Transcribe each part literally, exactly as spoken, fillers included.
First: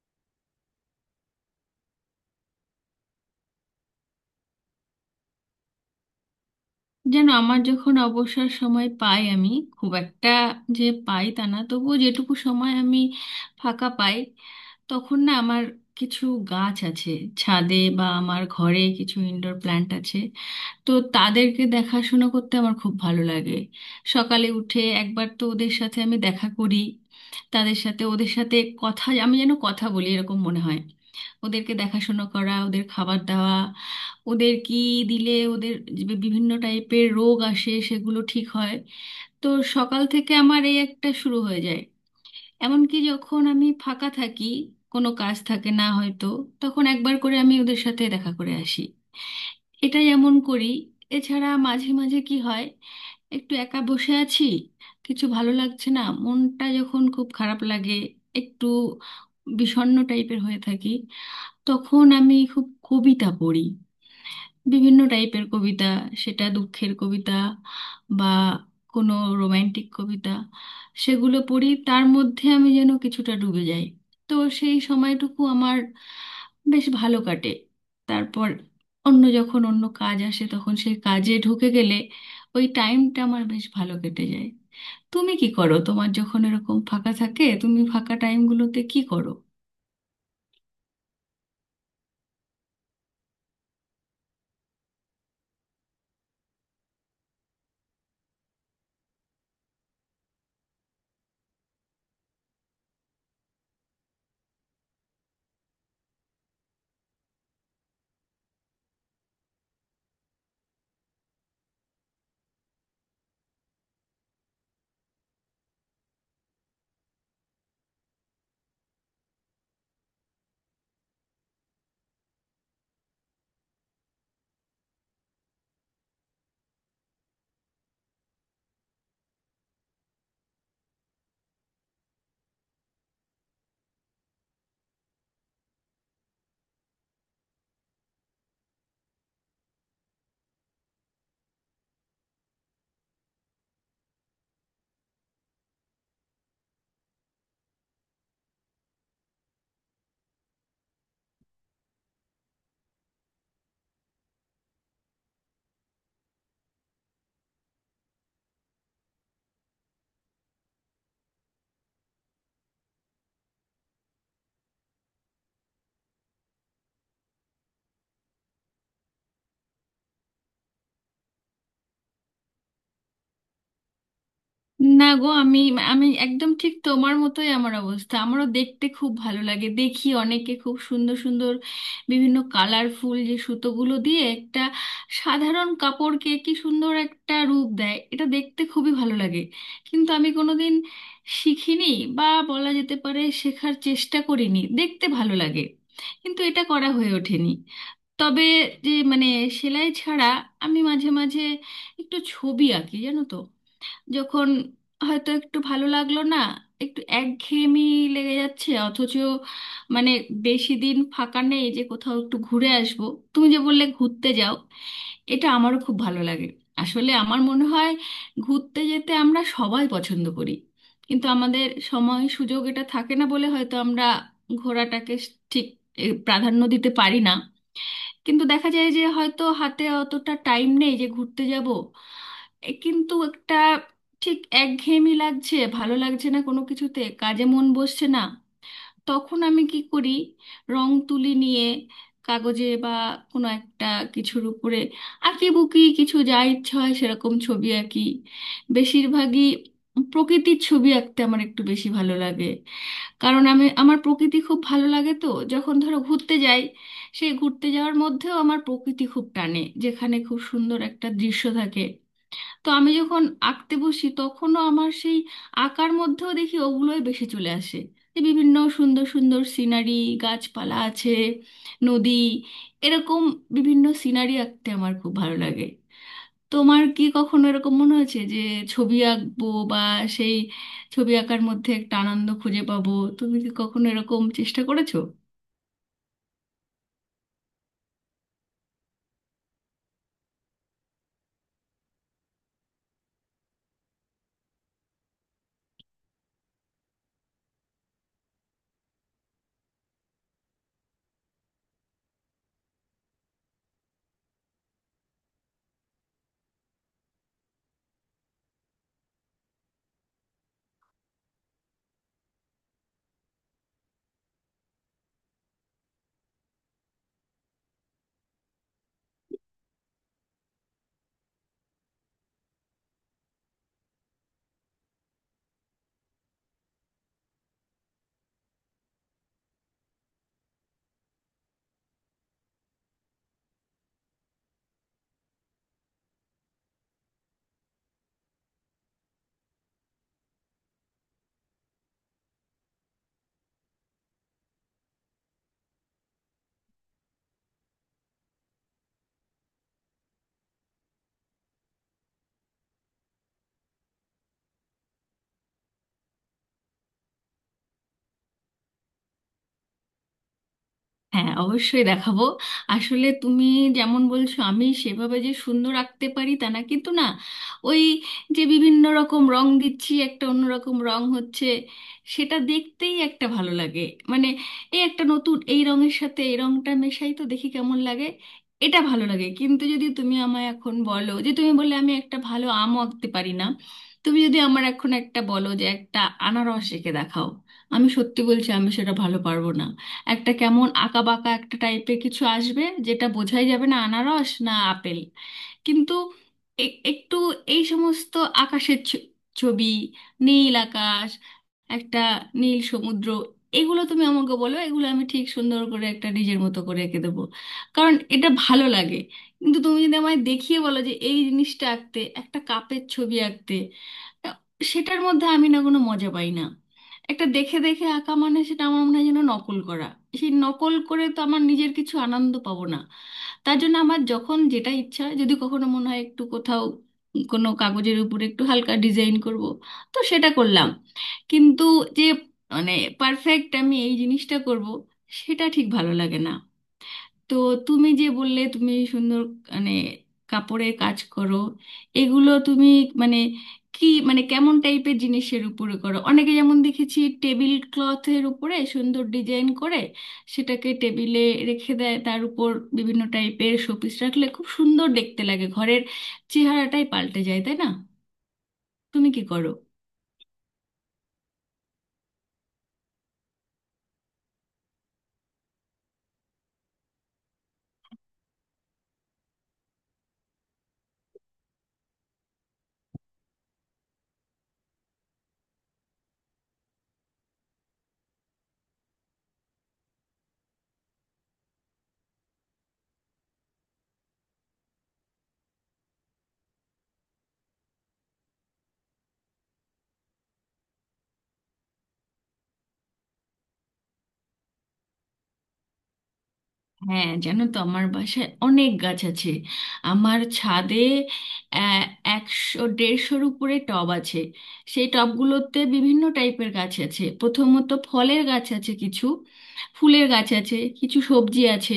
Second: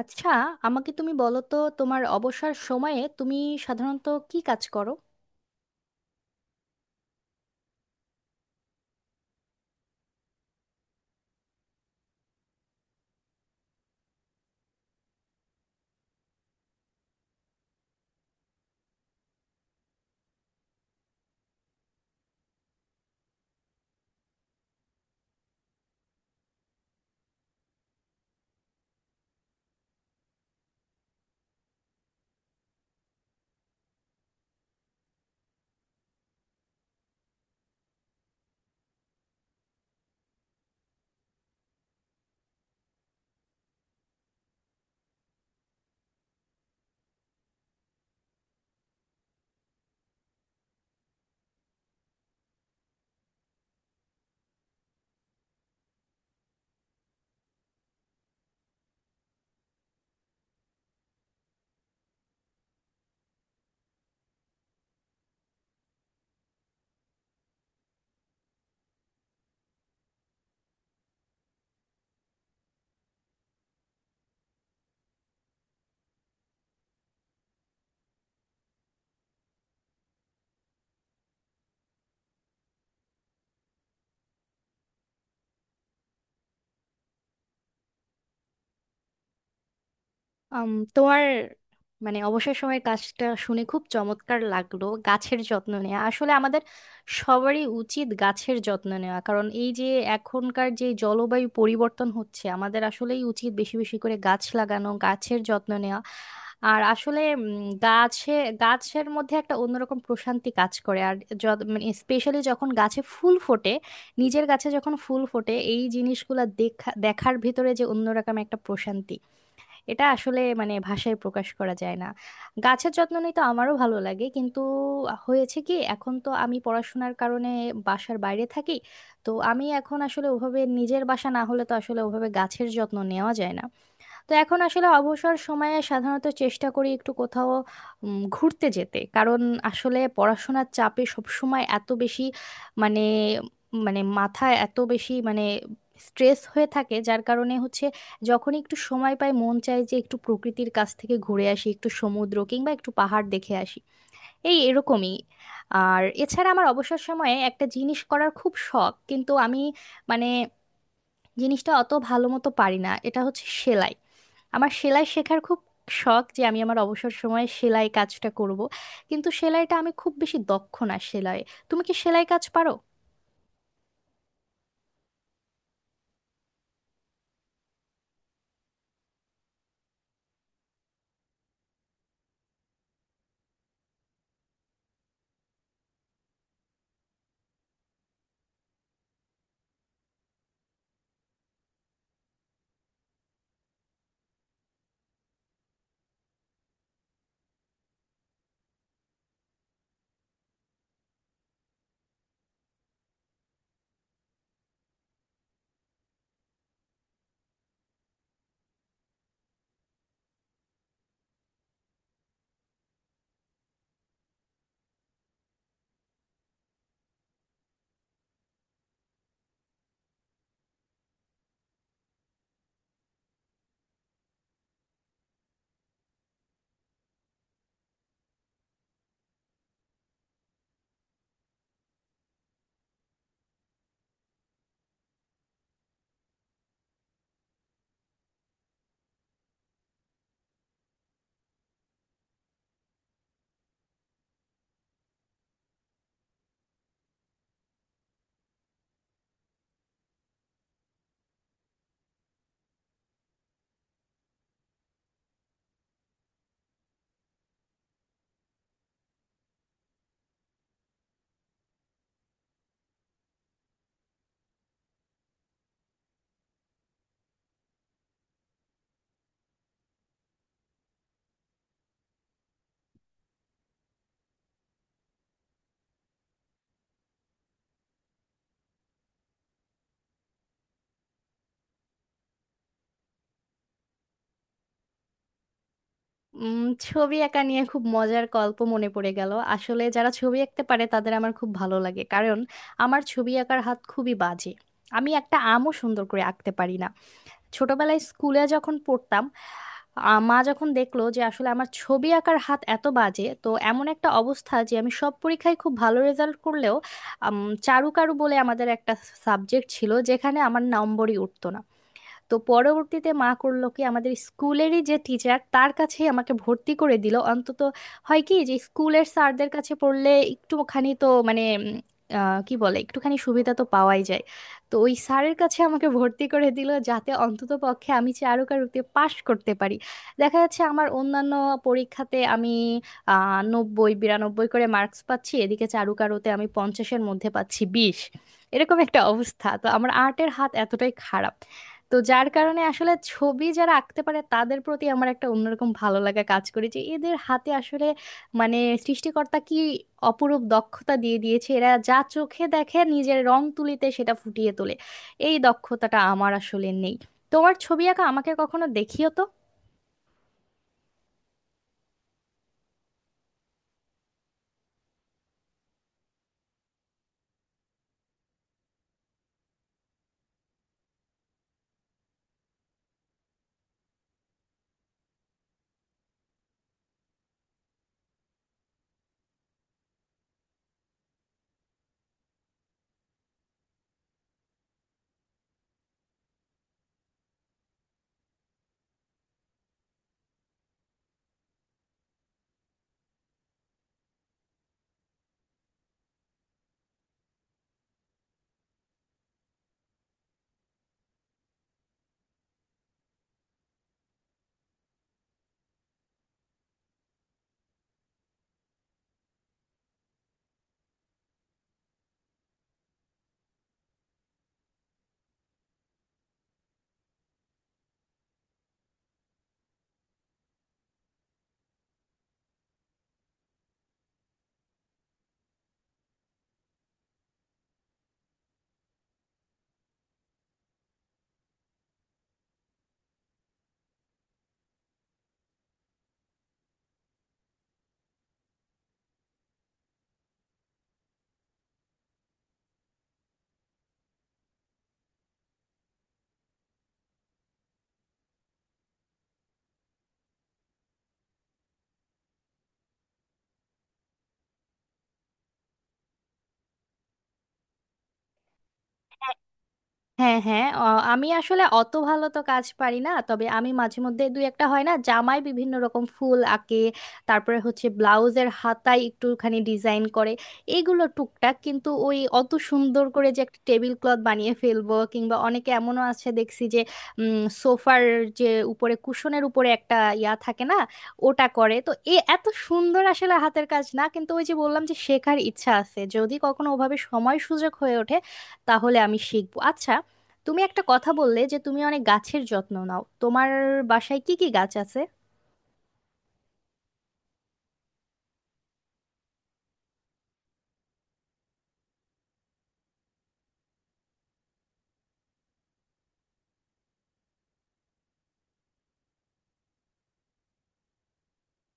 আচ্ছা, আমাকে তুমি বলো তো তোমার অবসর সময়ে তুমি সাধারণত কি কাজ করো? যেন আমার যখন অবসর সময় পাই আমি খুব একটা যে পাই তা না, তবুও যেটুকু সময় আমি ফাঁকা পাই তখন না আমার কিছু গাছ আছে, ছাদে বা আমার ঘরে কিছু ইনডোর প্ল্যান্ট আছে। তো তাদেরকে দেখাশোনা করতে আমার খুব ভালো লাগে। সকালে উঠে একবার তো ওদের সাথে আমি দেখা করি, তাদের সাথে ওদের সাথে কথা আমি যেন কথা বলি এরকম মনে হয়। ওদেরকে দেখাশুনো করা, ওদের খাবার দেওয়া, ওদের কি দিলে ওদের যে বিভিন্ন টাইপের রোগ আসে সেগুলো ঠিক হয়। তো সকাল থেকে আমার এই একটা শুরু হয়ে যায়। এমনকি যখন আমি ফাঁকা থাকি, কোনো কাজ থাকে না হয়তো, তখন একবার করে আমি ওদের সাথে দেখা করে আসি, এটা এমন করি। এছাড়া মাঝে মাঝে কি হয়, একটু একা বসে আছি, কিছু ভালো লাগছে না, মনটা যখন খুব খারাপ লাগে, একটু বিষণ্ণ টাইপের হয়ে থাকি, তখন আমি খুব কবিতা পড়ি। বিভিন্ন টাইপের কবিতা, সেটা দুঃখের কবিতা বা কোনো রোমান্টিক কবিতা, সেগুলো পড়ি, তার মধ্যে আমি যেন কিছুটা ডুবে যাই। তো সেই সময়টুকু আমার বেশ ভালো কাটে। তারপর অন্য যখন অন্য কাজ আসে তখন সেই কাজে ঢুকে গেলে ওই টাইমটা আমার বেশ ভালো কেটে যায়। তুমি কি করো, তোমার যখন এরকম ফাঁকা থাকে তুমি ফাঁকা টাইমগুলোতে কি করো? আম, তোমার মানে অবসর সময়ের কাজটা শুনে খুব চমৎকার লাগলো। গাছের যত্ন নেওয়া আসলে আমাদের সবারই উচিত গাছের যত্ন নেওয়া, কারণ এই যে এখনকার যে জলবায়ু পরিবর্তন হচ্ছে, আমাদের আসলেই উচিত বেশি বেশি করে গাছ লাগানো, গাছের যত্ন নেওয়া। আর আসলে উম, গাছে গাছের মধ্যে একটা অন্যরকম প্রশান্তি কাজ করে। আর যত মানে স্পেশালি যখন গাছে ফুল ফোটে, নিজের গাছে যখন ফুল ফোটে, এই জিনিসগুলা দেখা দেখার ভিতরে যে অন্যরকম একটা প্রশান্তি, এটা আসলে মানে ভাষায় প্রকাশ করা যায় না। গাছের যত্ন নিতে আমারও ভালো লাগে, কিন্তু হয়েছে কি, এখন তো আমি পড়াশোনার কারণে বাসার বাইরে থাকি। তো আমি এখন আসলে ওভাবে, নিজের বাসা না হলে তো আসলে ওভাবে গাছের যত্ন নেওয়া যায় না। তো এখন আসলে অবসর সময়ে সাধারণত চেষ্টা করি একটু কোথাও উম, ঘুরতে যেতে, কারণ আসলে পড়াশোনার চাপে সবসময় এত বেশি মানে মানে মাথায় এত বেশি মানে স্ট্রেস হয়ে থাকে, যার কারণে হচ্ছে যখনই একটু সময় পাই মন চায় যে একটু প্রকৃতির কাছ থেকে ঘুরে আসি, একটু সমুদ্র কিংবা একটু পাহাড় দেখে আসি, এই এরকমই। আর এছাড়া আমার অবসর সময়ে একটা জিনিস করার খুব শখ, কিন্তু আমি মানে জিনিসটা অত ভালো মতো পারি না, এটা হচ্ছে সেলাই। আমার সেলাই শেখার খুব শখ যে আমি আমার অবসর সময়ে সেলাই কাজটা করব, কিন্তু সেলাইটা আমি খুব বেশি দক্ষ না সেলাই। তুমি কি সেলাই কাজ পারো? না গো, আমি আমি একদম ঠিক তোমার মতোই আমার অবস্থা। আমারও দেখতে খুব ভালো লাগে, দেখি অনেকে খুব সুন্দর সুন্দর বিভিন্ন কালারফুল যে সুতোগুলো দিয়ে একটা সাধারণ কাপড়কে কি সুন্দর একটা রূপ দেয়, এটা দেখতে খুবই ভালো লাগে। কিন্তু আমি কোনোদিন শিখিনি, বা বলা যেতে পারে শেখার চেষ্টা করিনি। দেখতে ভালো লাগে কিন্তু এটা করা হয়ে ওঠেনি। তবে যে মানে সেলাই ছাড়া আমি মাঝে মাঝে একটু ছবি আঁকি জানো তো। যখন হয়তো একটু ভালো লাগলো না, একটু একঘেয়েমি লেগে যাচ্ছে, অথচ মানে বেশি দিন ফাঁকা নেই যে কোথাও একটু ঘুরে আসবো। তুমি যে বললে ঘুরতে যাও, এটা আমারও খুব ভালো লাগে। আসলে আমার মনে হয় ঘুরতে যেতে আমরা সবাই পছন্দ করি, কিন্তু আমাদের সময় সুযোগ এটা থাকে না বলে হয়তো আমরা ঘোরাটাকে ঠিক এ, প্রাধান্য দিতে পারি না। কিন্তু দেখা যায় যে হয়তো হাতে অতটা টাইম নেই যে ঘুরতে যাব, এ কিন্তু একটা ঠিক একঘেয়েমি লাগছে, ভালো লাগছে না কোনো কিছুতে, কাজে মন বসছে না, তখন আমি কি করি, রং তুলি নিয়ে কাগজে বা কোনো একটা কিছুর উপরে আঁকিবুকি কিছু যা ইচ্ছে হয় সেরকম ছবি আঁকি। বেশিরভাগই প্রকৃতির ছবি আঁকতে আমার একটু বেশি ভালো লাগে, কারণ আমি আমার প্রকৃতি খুব ভালো লাগে তো। যখন ধরো ঘুরতে যাই, সেই ঘুরতে যাওয়ার মধ্যেও আমার প্রকৃতি খুব টানে, যেখানে খুব সুন্দর একটা দৃশ্য থাকে। তো আমি যখন আঁকতে বসি তখনও আমার সেই আঁকার মধ্যেও দেখি ওগুলোই বেশি চলে আসে, যে বিভিন্ন সুন্দর সুন্দর সিনারি, গাছপালা আছে, নদী, এরকম বিভিন্ন সিনারি আঁকতে আমার খুব ভালো লাগে। তোমার কি কখনো এরকম মনে হয়েছে যে ছবি আঁকবো বা সেই ছবি আঁকার মধ্যে একটা আনন্দ খুঁজে পাবো? তুমি কি কখনো এরকম চেষ্টা করেছো? উম, ছবি আঁকা নিয়ে খুব মজার গল্প মনে পড়ে গেল। আসলে যারা ছবি আঁকতে পারে তাদের আমার খুব ভালো লাগে, কারণ আমার ছবি আঁকার হাত খুবই বাজে। আমি একটা আমও সুন্দর করে আঁকতে পারি না। ছোটবেলায় স্কুলে যখন পড়তাম, আ- মা যখন দেখলো যে আসলে আমার ছবি আঁকার হাত এত বাজে, তো এমন একটা অবস্থা যে আমি সব পরীক্ষায় খুব ভালো রেজাল্ট করলেও আম, চারুকারু বলে আমাদের একটা সাবজেক্ট ছিল যেখানে আমার নম্বরই উঠতো না। তো পরবর্তীতে মা করলো কি, আমাদের স্কুলেরই যে টিচার তার কাছেই আমাকে ভর্তি করে দিল। অন্তত হয় কি, যে স্কুলের স্যারদের কাছে পড়লে একটুখানি তো মানে উম, আহ, কি বলে, একটুখানি সুবিধা তো পাওয়াই যায়। তো ওই স্যারের কাছে আমাকে ভর্তি করে দিল যাতে অন্তত পক্ষে আমি চারুকারুতে পাশ করতে পারি। দেখা যাচ্ছে আমার অন্যান্য পরীক্ষাতে আমি আহ নব্বই বিরানব্বই করে মার্কস পাচ্ছি, এদিকে চারুকারুতে আমি পঞ্চাশের মধ্যে পাচ্ছি বিশ, এরকম একটা অবস্থা। তো আমার আর্টের হাত এতটাই খারাপ, তো যার কারণে আসলে ছবি যারা আঁকতে পারে তাদের প্রতি আমার একটা অন্যরকম ভালো লাগা কাজ করে যে এদের হাতে আসলে মানে সৃষ্টিকর্তা কি অপরূপ দক্ষতা দিয়ে দিয়েছে, এরা যা চোখে দেখে নিজের রং তুলিতে সেটা ফুটিয়ে তোলে। এই দক্ষতাটা আমার আসলে নেই। তোমার ছবি আঁকা আমাকে কখনো দেখিও তো। হ্যাঁ, অবশ্যই দেখাবো। আসলে তুমি যেমন বলছো আমি সেভাবে যে সুন্দর আঁকতে পারি তা না, কিন্তু না ওই যে বিভিন্ন রকম রং দিচ্ছি, একটা অন্যরকম রং হচ্ছে, সেটা দেখতেই একটা ভালো লাগে। মানে এই একটা নতুন এই রঙের সাথে এই রংটা মেশাই তো দেখি কেমন লাগে, এটা ভালো লাগে। কিন্তু যদি তুমি আমায় এখন বলো, যে তুমি বললে আমি একটা ভালো আমও আঁকতে পারি না, তুমি যদি আমার এখন একটা বলো যে একটা আনারস এঁকে দেখাও, আমি সত্যি বলছি আমি সেটা ভালো পারবো না। একটা কেমন আঁকা বাঁকা একটা টাইপের কিছু আসবে যেটা বোঝাই যাবে না আনারস না আপেল। কিন্তু এ- একটু এই সমস্ত আকাশের ছ- ছবি, নীল আকাশ, একটা নীল সমুদ্র, এগুলো তুমি আমাকে বলো, এগুলো আমি ঠিক সুন্দর করে একটা নিজের মতো করে এঁকে দেবো, কারণ এটা ভালো লাগে। কিন্তু তুমি যদি আমায় দেখিয়ে বলো যে এই জিনিসটা আঁকতে, একটা কাপের ছবি আঁকতে, সেটার মধ্যে আমি না কোনো মজা পাই না। একটা দেখে দেখে আঁকা মানে সেটা আমার মনে হয় যেন নকল করা। সেই নকল করে তো আমার নিজের কিছু আনন্দ পাবো না। তার জন্য আমার যখন যেটা ইচ্ছা হয়, যদি কখনো মনে হয় একটু কোথাও কোনো কাগজের উপরে একটু হালকা ডিজাইন করব, তো সেটা করলাম। কিন্তু যে মানে পারফেক্ট আমি এই জিনিসটা করব, সেটা ঠিক ভালো লাগে না। তো তুমি যে বললে তুমি সুন্দর মানে কাপড়ের কাজ করো, এগুলো তুমি মানে কি মানে কেমন টাইপের জিনিসের উপরে করো? অনেকে যেমন দেখেছি টেবিল ক্লথের উপরে সুন্দর ডিজাইন করে সেটাকে টেবিলে রেখে দেয়, তার উপর বিভিন্ন টাইপের শোপিস রাখলে খুব সুন্দর দেখতে লাগে, ঘরের চেহারাটাই পাল্টে যায়, তাই না? তুমি কি করো? হ্যাঁ হ্যাঁ অ- আমি আসলে অত ভালো তো কাজ পারি না, তবে আমি মাঝে মধ্যে দুই একটা, হয় না, জামায় বিভিন্ন রকম ফুল আঁকে, তারপরে হচ্ছে ব্লাউজের হাতায় একটুখানি ডিজাইন করে, এগুলো টুকটাক। কিন্তু ওই অত সুন্দর করে যে একটা টেবিল ক্লথ বানিয়ে ফেলবো, কিংবা অনেকে এমনও আছে দেখছি যে সোফার যে উপরে কুশনের উপরে একটা ইয়া থাকে না, ওটা করে, তো এ এত সুন্দর আসলে হাতের কাজ না। কিন্তু ওই যে বললাম যে শেখার ইচ্ছা আছে, যদি কখনো ওভাবে সময় সুযোগ হয়ে ওঠে তাহলে আমি শিখবো। আচ্ছা, তুমি একটা কথা বললে যে তুমি অনেক গাছের যত্ন নাও, তোমার বাসায় কি কি গাছ আছে? হ্যাঁ, জানো তো আমার বাসায় অনেক গাছ আছে। আমার ছাদে আহ, একশো দেড়শোর উপরে টব আছে। সেই টবগুলোতে বিভিন্ন টাইপের গাছ আছে, প্রথমত ফলের গাছ আছে কিছু, ফুলের গাছ আছে কিছু, সবজি আছে।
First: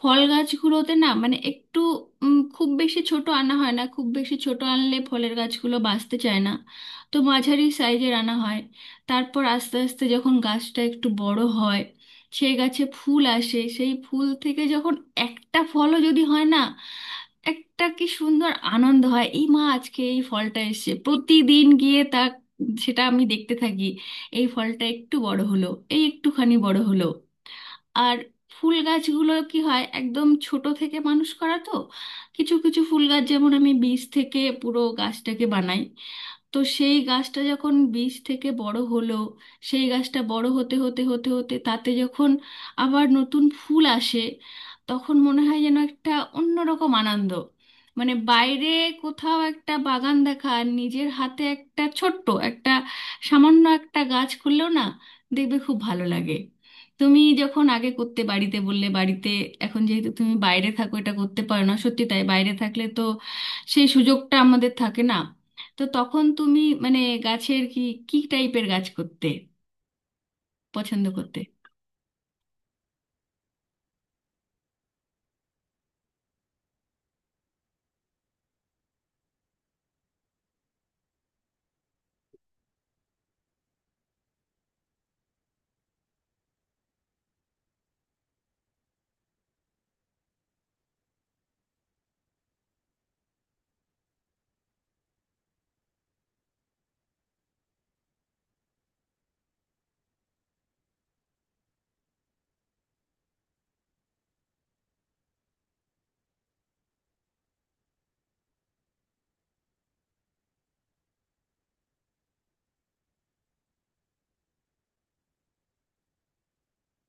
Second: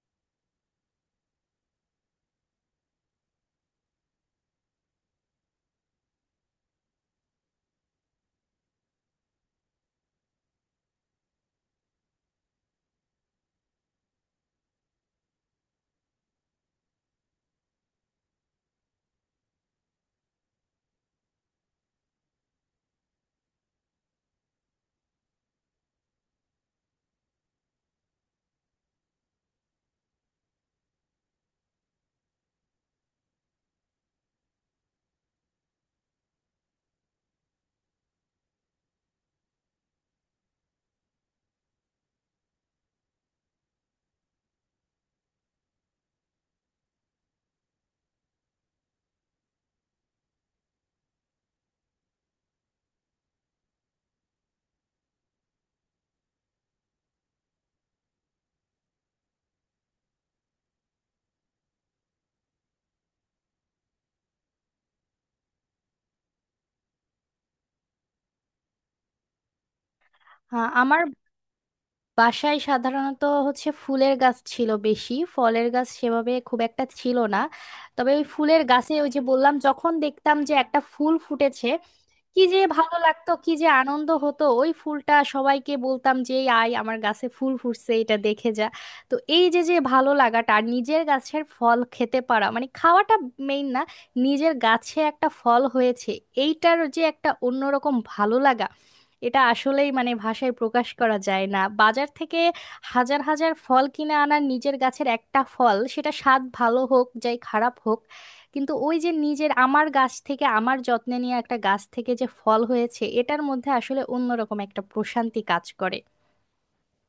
ফল গাছগুলোতে না মানে একটু উম, খুব বেশি ছোট আনা হয় না, খুব বেশি ছোট আনলে ফলের গাছগুলো বাঁচতে চায় না। তো মাঝারি সাইজের আনা হয়। তারপর আস্তে আস্তে যখন গাছটা একটু বড় হয়, সে গাছে ফুল আসে, সেই ফুল থেকে যখন একটা ফলও যদি হয় না, একটা কি সুন্দর আনন্দ হয়, এই মা আজকে এই ফলটা এসেছে, প্রতিদিন গিয়ে তা সেটা আমি দেখতে থাকি। এই ফলটা একটু বড় হলো, এই একটুখানি বড় হলো। আর ফুল গাছগুলো কি হয় একদম ছোট থেকে মানুষ করা তো। কিছু কিছু ফুল গাছ যেমন আমি বীজ থেকে পুরো গাছটাকে বানাই। তো সেই গাছটা যখন বীজ থেকে বড় হলো, সেই গাছটা বড় হতে হতে হতে হতে তাতে যখন আবার নতুন ফুল আসে, তখন মনে হয় যেন একটা অন্যরকম আনন্দ। মানে বাইরে কোথাও একটা বাগান দেখা আর নিজের হাতে একটা ছোট্ট একটা সামান্য একটা গাছ করলেও না, দেখবে খুব ভালো লাগে। তুমি যখন আগে করতে বাড়িতে, বললে বাড়িতে, এখন যেহেতু তুমি বাইরে থাকো এটা করতে পারো না, সত্যি তাই, বাইরে থাকলে তো সেই সুযোগটা আমাদের থাকে না। তো তখন তুমি মানে গাছের কি, কি টাইপের গাছ করতে হ্যাঁ, আমার পছন্দ করতে? বাসায় সাধারণত হচ্ছে ফুলের গাছ ছিল বেশি, ফলের গাছ সেভাবে খুব একটা ছিল না। তবে ওই ফুলের গাছে, ওই যে বললাম, যখন দেখতাম যে একটা ফুল ফুটেছে, কি যে ভালো লাগতো, কি যে আনন্দ হতো, ওই ফুলটা সবাইকে বলতাম যে "এই আয় আমার গাছে ফুল ফুটছে, এটা দেখে যা।" তো এই যে যে ভালো লাগাটা, আর নিজের গাছের ফল খেতে পারা, মানে খাওয়াটা মেইন না, নিজের গাছে একটা ফল হয়েছে এইটার যে একটা অন্যরকম ভালো লাগা, এটা আসলেই মানে ভাষায় প্রকাশ করা যায় না। বাজার থেকে হাজার হাজার ফল কিনে আনার, নিজের গাছের একটা ফল সেটা স্বাদ ভালো হোক যাই খারাপ হোক, কিন্তু ওই যে নিজের, আমার গাছ থেকে আমার যত্নে নিয়ে একটা গাছ থেকে যে ফল হয়েছে, এটার মধ্যে আসলে অন্যরকম একটা প্রশান্তি কাজ করে।